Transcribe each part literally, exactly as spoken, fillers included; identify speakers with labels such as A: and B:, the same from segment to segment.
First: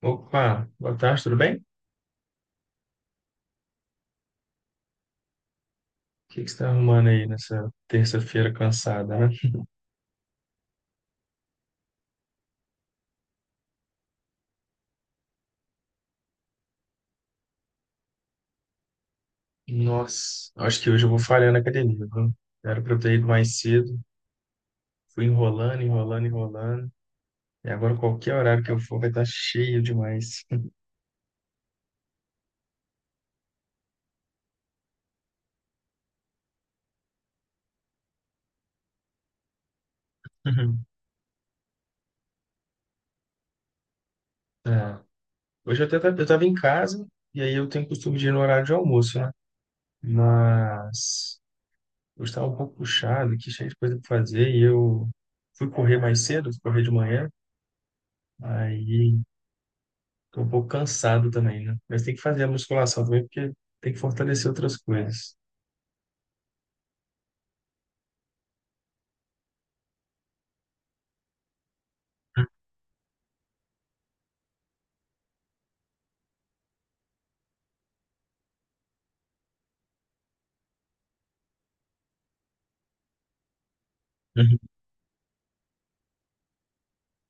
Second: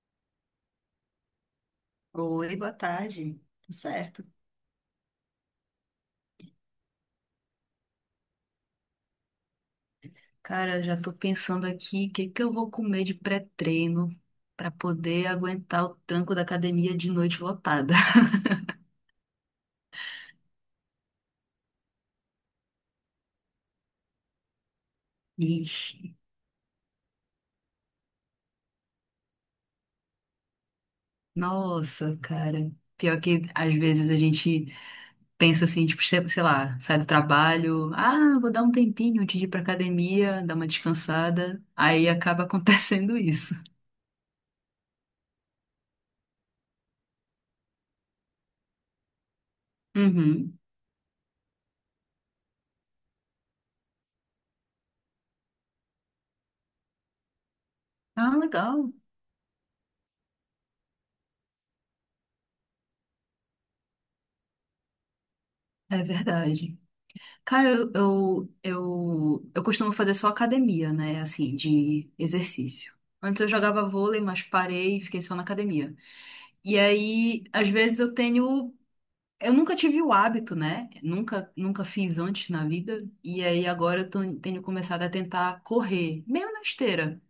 A: Opa, boa tarde, tudo bem? O
B: Oi, boa tarde. Tudo certo?
A: que que você está arrumando aí nessa terça-feira cansada, né?
B: Cara, já tô pensando aqui, o que que eu vou comer de pré-treino pra poder aguentar o tranco da academia de noite lotada.
A: Nossa, acho que hoje eu vou falhar na academia, viu? Era pra eu ter ido mais cedo, fui enrolando,
B: Ixi.
A: enrolando, enrolando, e agora qualquer horário que eu for vai estar cheio demais.
B: Nossa, cara. Pior que às vezes a gente pensa assim, tipo, sei sei lá, sai do trabalho, ah, vou dar um tempinho antes de ir pra academia, dar uma descansada. Aí acaba acontecendo isso.
A: É. Hoje eu até tava, eu tava em casa, e aí eu tenho costume de ir no horário de almoço, né?
B: Uhum.
A: Mas eu estava um pouco puxado, que cheio de coisa pra fazer, e eu fui correr mais cedo, fui correr de manhã,
B: Ah, legal.
A: aí tô um pouco cansado também, né? Mas tem que fazer a musculação também, porque tem que fortalecer outras coisas.
B: É verdade. Cara, eu, eu, eu, eu costumo fazer só academia, né? Assim, de exercício. Antes eu jogava vôlei, mas parei e fiquei só na academia. E aí, às vezes eu tenho. Eu nunca tive o hábito, né? Nunca, nunca fiz antes na vida. E aí agora eu tô-
A: Uhum.
B: tenho começado a tentar correr, mesmo na esteira.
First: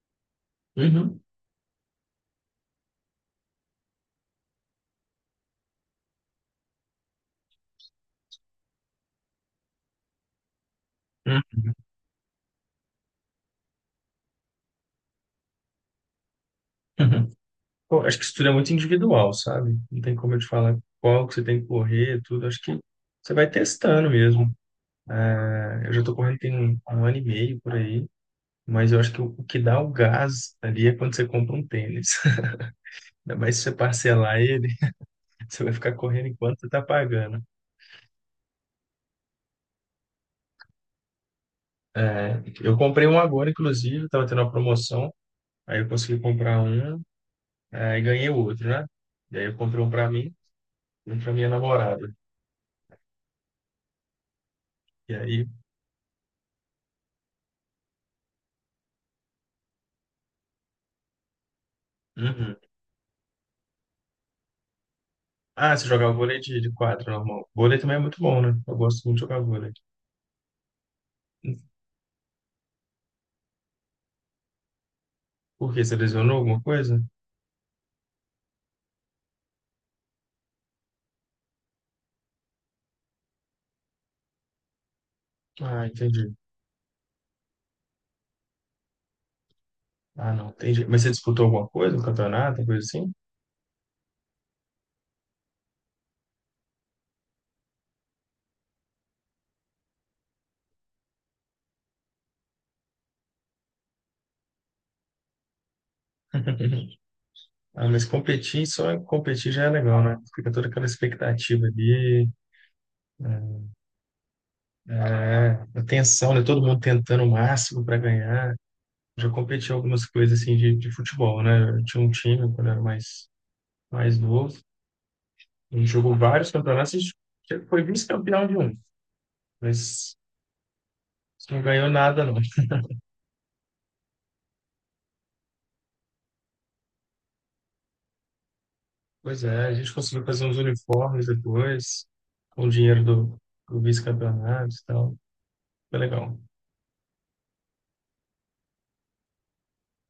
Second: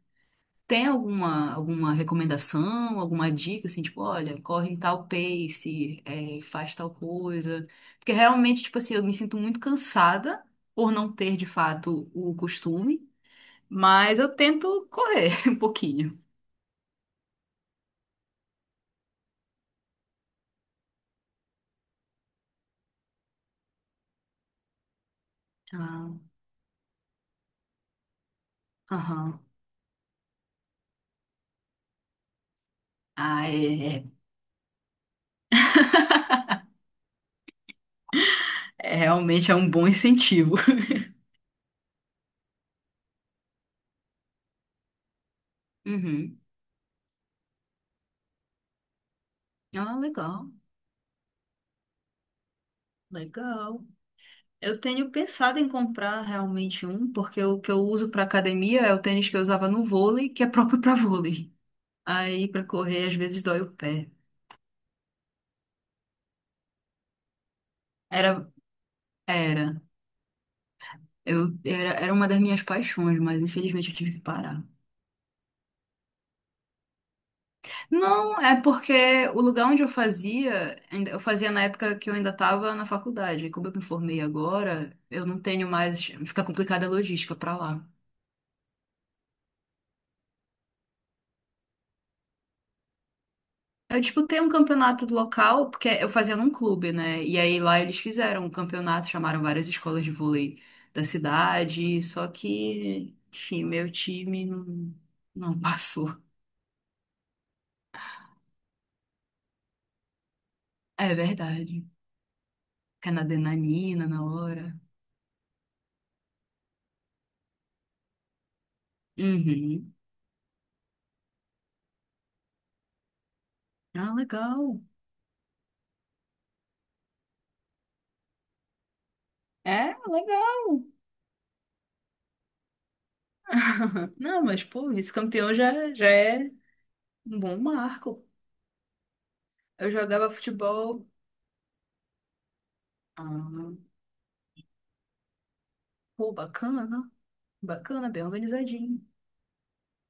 B: Tem
A: Uhum.
B: alguma, alguma recomendação, alguma dica, assim, tipo, olha, corre em tal pace, é, faz tal coisa? Porque realmente, tipo assim, eu me sinto muito cansada por não ter, de
A: Uhum.
B: fato, o costume, mas eu tento correr um pouquinho.
A: Uhum. Pô, acho que isso tudo é muito individual, sabe? Não tem como eu te falar qual que você tem que correr, tudo. Acho que você vai testando mesmo. É, eu já
B: Ah,
A: tô correndo tem um, um ano e meio por aí, mas eu acho que o,
B: aham.
A: o que dá o gás ali é quando você compra um tênis. Ainda
B: Ah,
A: mais se você
B: é, é.
A: parcelar ele, você vai ficar correndo enquanto você tá pagando.
B: É, realmente é um bom incentivo.
A: É, eu comprei um agora, inclusive, tava tendo uma promoção. Aí eu consegui
B: Uhum.
A: comprar um. Aí ganhei outro, né? E aí eu comprei um
B: Ah,
A: pra mim
B: legal,
A: e um pra minha namorada.
B: legal. Eu tenho
A: E aí.
B: pensado em comprar realmente um, porque o que eu uso para academia é o tênis que eu usava no vôlei, que é próprio para vôlei. Aí
A: Uhum.
B: pra correr às vezes dói o pé.
A: Ah, você jogava vôlei de, de quadra, normal. Vôlei também é muito
B: Era,
A: bom, né? Eu gosto muito de jogar vôlei.
B: era. Eu era, era uma das minhas paixões, mas infelizmente eu tive que parar.
A: Por quê? Você lesionou alguma coisa?
B: Não, é porque o lugar onde eu fazia, ainda- eu fazia na época que eu ainda estava na faculdade. E como eu me formei agora, eu não tenho
A: Ah,
B: mais,
A: entendi.
B: fica complicada a logística pra lá.
A: Ah, não, entendi. Mas você disputou alguma coisa, um campeonato, coisa assim?
B: Eu disputei um campeonato do local, porque eu fazia num clube, né? E aí lá eles fizeram um campeonato, chamaram várias escolas de vôlei da cidade, só que, enfim, meu time não não passou.
A: Ah, mas competir, só competir já é legal, né? Fica toda aquela
B: É
A: expectativa
B: verdade.
A: ali,
B: Fica na
A: né?
B: adrenalina na hora.
A: É, a tensão, né? Todo mundo tentando o máximo para ganhar. Já competi em
B: Uhum.
A: algumas coisas assim de, de futebol, né? Eu tinha um time quando eu era mais
B: Ah,
A: mais novo.
B: legal.
A: Ele jogou vários campeonatos e foi vice-campeão de um,
B: É,
A: mas
B: legal.
A: não ganhou nada, não.
B: Não, mas, pô, vice-campeão já, já é um bom marco.
A: Pois é, a
B: Eu
A: gente conseguiu
B: jogava
A: fazer uns
B: futebol.
A: uniformes depois, com o dinheiro do,
B: Ah,
A: do vice-campeonato e tal. Foi
B: pô,
A: legal.
B: bacana. Bacana, bem organizadinho.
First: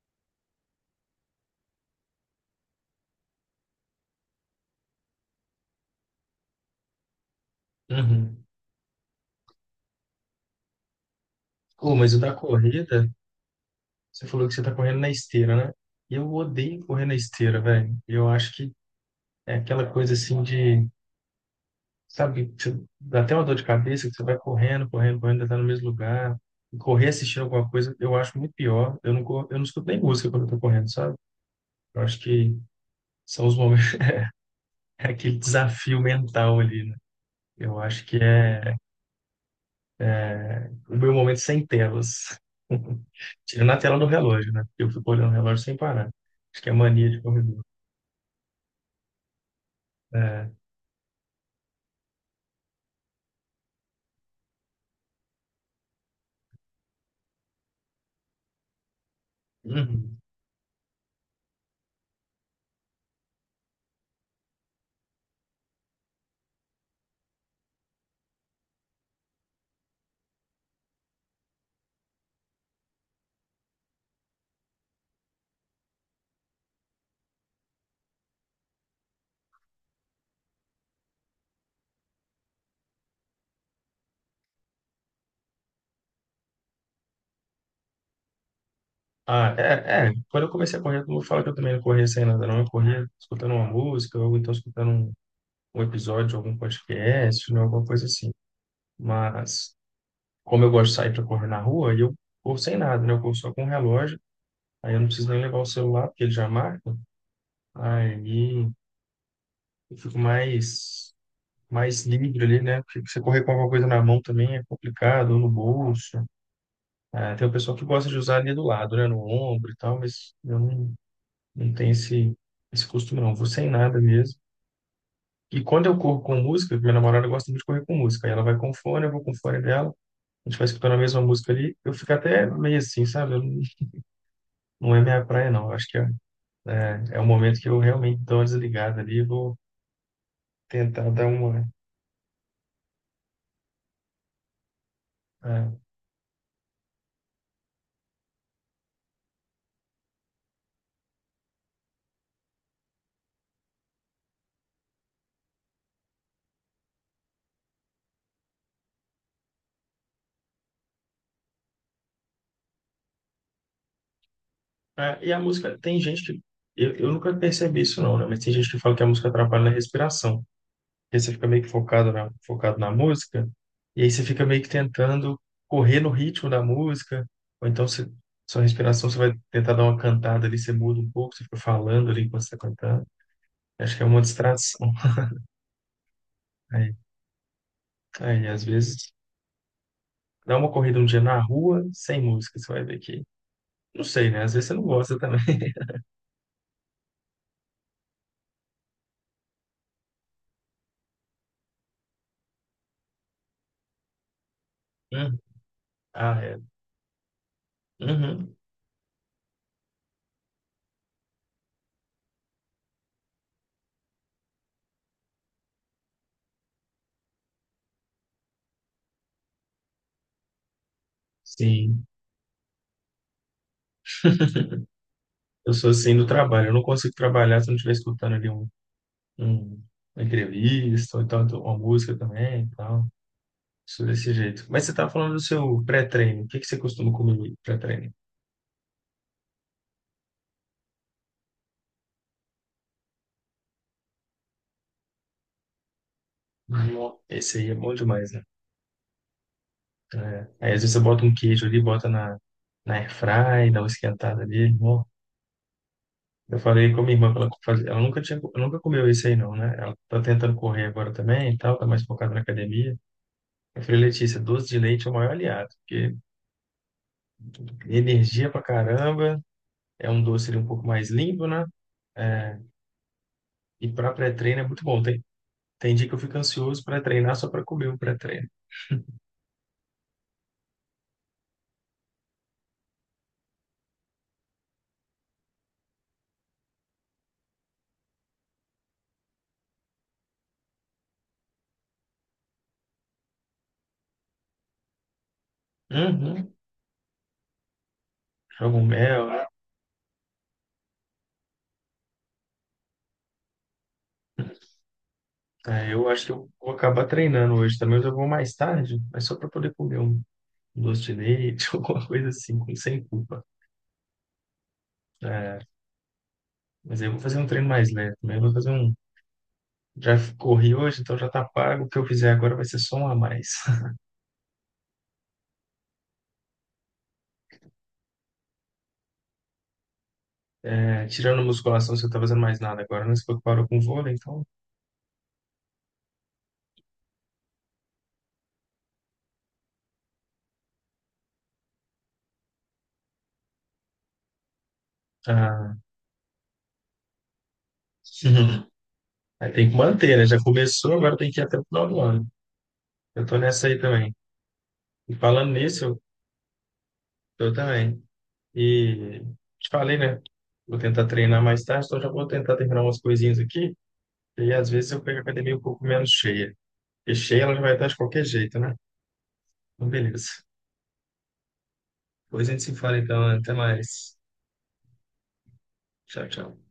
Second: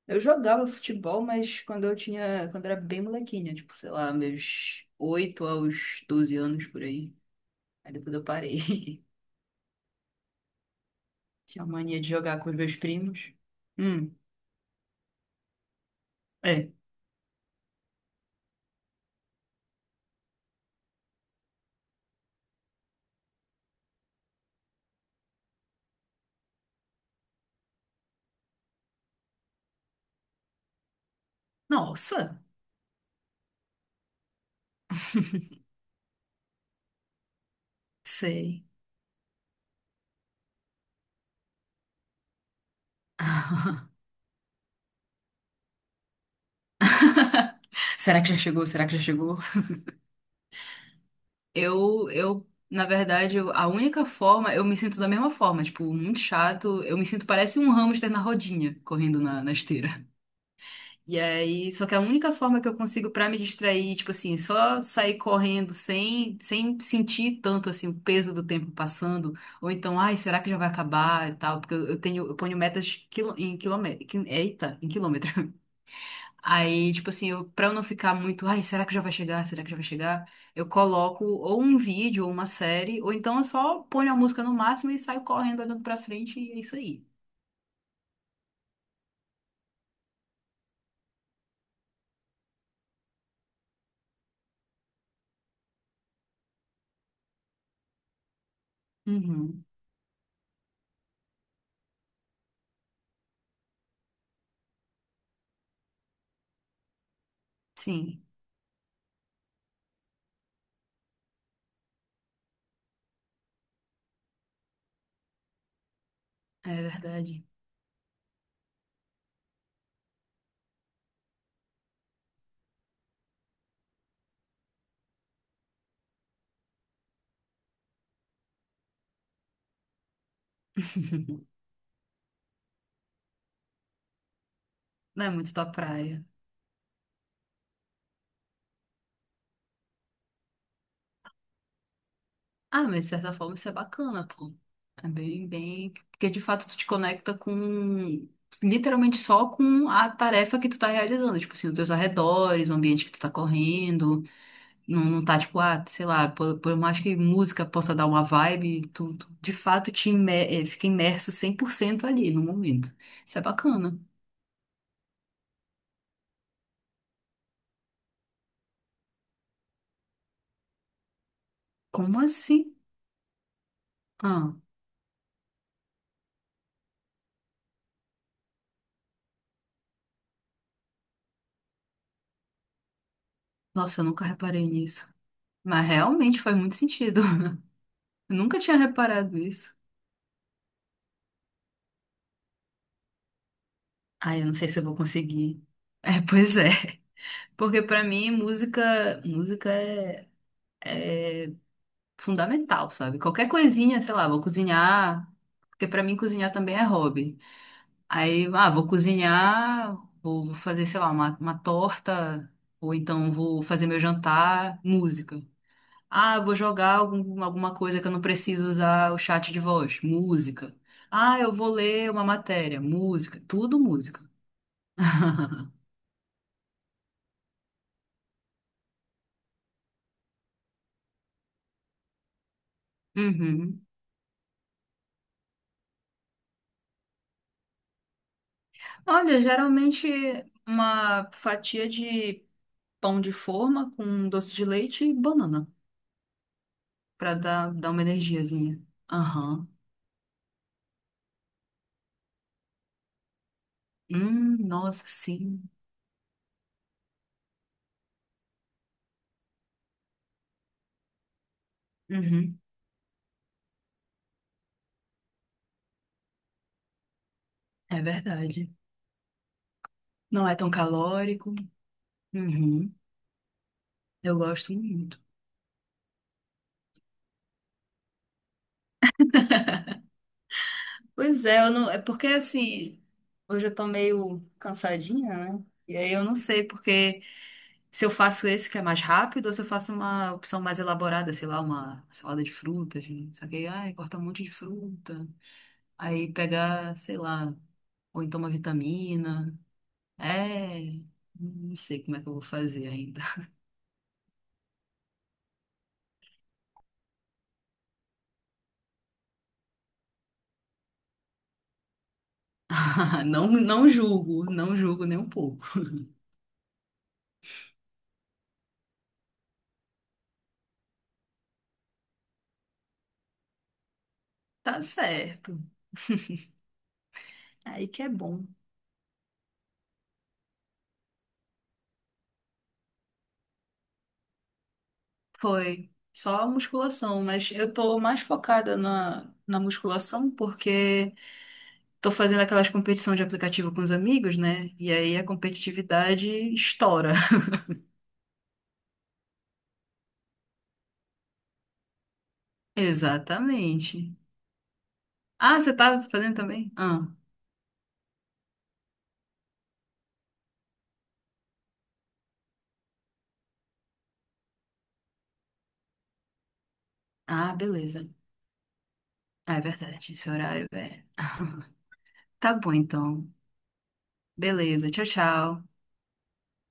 B: Eu jogava futebol, mas quando eu tinha. Quando eu era bem molequinha, tipo, sei lá, meus oito aos doze anos por aí. Aí depois eu
A: Uhum.
B: parei. Tinha
A: Oh,
B: mania de
A: mas o da
B: jogar com os meus
A: corrida,
B: primos. Hum,
A: você falou que você tá correndo na esteira, né? Eu
B: é.
A: odeio correr na esteira, velho. Eu acho que é aquela coisa assim de... Sabe, que você dá até uma dor de cabeça, que você vai correndo, correndo, correndo, ainda tá no mesmo lugar. E correr assistindo alguma coisa, eu acho muito pior. Eu não, cor- eu não escuto nem música quando eu tô correndo, sabe? Eu acho
B: Nossa!
A: que são os momentos, é aquele desafio mental ali, né? Eu acho que
B: Sei.
A: é o meu momento sem telas. Tirando a tela do relógio, né? Eu fico olhando o relógio sem parar. Acho que é mania de corredor.
B: Será que já chegou? Será que já chegou?
A: É.
B: Eu, eu, na verdade, eu- a única forma, eu me sinto da mesma forma, tipo, muito chato. Eu me sinto parece um hamster na rodinha, correndo na, na esteira.
A: Uhum.
B: E aí, só que a única forma que eu consigo pra me distrair, tipo assim, só sair correndo sem, sem sentir tanto assim o peso do tempo passando, ou então, ai, será que já vai acabar e tal? Porque eu, eu tenho, eu ponho metas quilo, em quilômetro, eita, em quilômetro. Aí, tipo assim, eu, pra eu não ficar muito, ai, será que já vai chegar? Será que já vai chegar? Eu coloco ou um vídeo ou uma série, ou então eu só ponho a música no máximo e saio correndo, olhando pra frente, e é isso aí.
A: Ah, é, é. Quando eu comecei a correr, todo mundo fala que eu também não corria sem nada, não. Eu corria escutando uma música, ou então escutando um um episódio, algum podcast, né, alguma coisa assim.
B: Uhum.
A: Mas, como eu gosto de sair para correr na rua, aí eu corro sem nada, né? Eu corro só com o relógio, aí eu não preciso nem levar o celular, porque ele já marca. Aí
B: Sim,
A: eu fico mais, mais livre ali, né? Porque você correr com alguma coisa na mão também é complicado, ou no bolso.
B: é
A: Ah,
B: verdade.
A: tem o pessoal que gosta de usar ali do lado, né? No ombro e tal, mas eu não, não tenho esse, esse costume, não. Vou sem nada mesmo. E quando eu corro com música, minha namorada gosta muito de correr com música. Aí ela vai com fone, eu vou com fone dela. A gente vai escutando a mesma música ali, eu fico até meio assim, sabe? Eu não, não é minha
B: Não é
A: praia,
B: muito
A: não.
B: tua
A: Eu acho que é,
B: praia.
A: é, é o momento que eu realmente dou uma desligada ali e vou tentar dar uma.
B: Ah, mas de certa forma isso é bacana, pô. É bem,
A: É.
B: bem. Porque de fato tu te conecta com. Literalmente só com a tarefa que tu tá realizando. Tipo assim, os teus arredores, o ambiente que tu tá correndo. Não, não tá tipo, ah, sei lá, por, por mais que música possa dar uma vibe, tu, tu de fato te imer, eh, fica imerso cem por cento ali no momento. Isso é bacana.
A: É, e a música, tem gente que... Eu, eu nunca percebi isso, não, né? Mas tem gente que fala que a música atrapalha na respiração. Porque você fica meio que focado
B: Como
A: na,
B: assim?
A: focado na música, e aí você fica
B: Ah,
A: meio que tentando correr no ritmo da música, ou então você, sua respiração, você vai tentar dar uma cantada ali, você muda um pouco, você fica falando ali enquanto você está cantando. Acho
B: nossa,
A: que
B: eu
A: é uma
B: nunca reparei
A: distração.
B: nisso. Mas realmente faz muito
A: É.
B: sentido. Eu
A: Aí,
B: nunca
A: às
B: tinha
A: vezes,
B: reparado isso.
A: dá uma corrida um dia na rua, sem música, você vai ver que... Não sei,
B: Ai,
A: né?
B: eu
A: Às
B: não
A: vezes
B: sei
A: você
B: se
A: não
B: eu vou
A: gosta também.
B: conseguir. É, pois é. Porque pra mim, música, música é fundamental, sabe? Qualquer coisinha, sei lá, vou cozinhar.
A: Uhum.
B: Porque pra mim,
A: Ah,
B: cozinhar
A: é.
B: também é hobby. Aí,
A: Uhum.
B: ah, vou cozinhar, vou fazer, sei lá, uma, uma torta, ou então vou fazer meu jantar, música. Ah, eu vou jogar algum- alguma coisa que eu não preciso usar o chat de voz, música. Ah, eu vou
A: Sim.
B: ler uma matéria, música, tudo música.
A: Eu sou assim do trabalho. Eu não consigo trabalhar se eu não estiver escutando ali um, um- uma entrevista, ou então uma música também, e tal.
B: Uhum.
A: Sou desse jeito. Mas você estava falando do seu pré-treino. O que que você costuma comer no pré-treino?
B: Olha, geralmente uma fatia de pão de forma com doce de leite e banana,
A: Nó-.
B: pra
A: Esse aí
B: dar,
A: é
B: dar
A: bom
B: uma
A: demais, né?
B: energiazinha. Aham.
A: É. Aí às vezes você bota um queijo ali, bota na, na airfry, dá uma esquentada
B: Hum,
A: ali.
B: nossa, sim.
A: Eu falei com a minha irmã que ela fazia, ela nunca tinha, nunca comeu isso aí não, né? Ela tá tentando correr agora também e tal, tá mais focada na
B: Uhum.
A: academia. Eu falei, Letícia, doce de leite é o maior aliado, porque
B: É
A: energia pra
B: verdade.
A: caramba, é um
B: Não
A: doce
B: é
A: ali um
B: tão
A: pouco mais limpo,
B: calórico.
A: né? É,
B: Uhum.
A: e pra
B: Eu
A: pré-treino é
B: gosto
A: muito bom.
B: muito.
A: Tem, tem dia que eu fico ansioso pra treinar só pra comer o pré-treino.
B: Pois é, eu não, é porque assim, hoje eu tô meio cansadinha, né? E aí eu não sei porque se eu faço esse que é mais rápido ou se eu faço uma opção mais elaborada, sei lá, uma salada de frutas, né? Só que aí, ai, corta um monte de fruta. Aí
A: Uhum.
B: pegar, sei lá, ou então uma
A: Jogo um mel, né?
B: vitamina. É, não sei como é que eu vou fazer ainda.
A: É, eu acho que eu vou acabar treinando hoje também, mas eu vou mais tarde, mas só pra poder comer um doce de leite, alguma coisa assim, com sem culpa.
B: Não, não julgo, não julgo nem um
A: É,
B: pouco.
A: mas aí eu vou fazer um treino mais leve, né? Eu vou fazer um. Já corri hoje, então já tá pago. O que eu fizer agora vai ser só um a mais.
B: Tá certo. Aí que é bom.
A: É, tirando musculação, você não tá fazendo mais nada agora, né? Você falou que parou com vôlei, então.
B: Foi só a musculação, mas eu tô mais focada na, na musculação porque tô fazendo aquelas competições de aplicativo com os amigos, né? E aí a
A: Ah,
B: competitividade estoura.
A: aí tem que manter, né? Já começou, agora tem que ir até o final do ano. Eu tô nessa aí
B: Exatamente.
A: também. E falando
B: Ah, você
A: nisso,
B: tá
A: eu,
B: fazendo também? Ah,
A: eu também. E te falei, né? Vou tentar treinar mais tarde, então já vou tentar terminar umas coisinhas aqui. E às vezes eu pego a academia um pouco menos cheia. Porque cheia
B: ah,
A: ela já vai estar de
B: beleza.
A: qualquer jeito, né?
B: Ah, é
A: Então,
B: verdade, esse
A: beleza.
B: horário, é.
A: Depois a
B: Tá
A: gente
B: bom
A: se fala então.
B: então.
A: Até mais.
B: Beleza, tchau, tchau.
A: Tchau, tchau.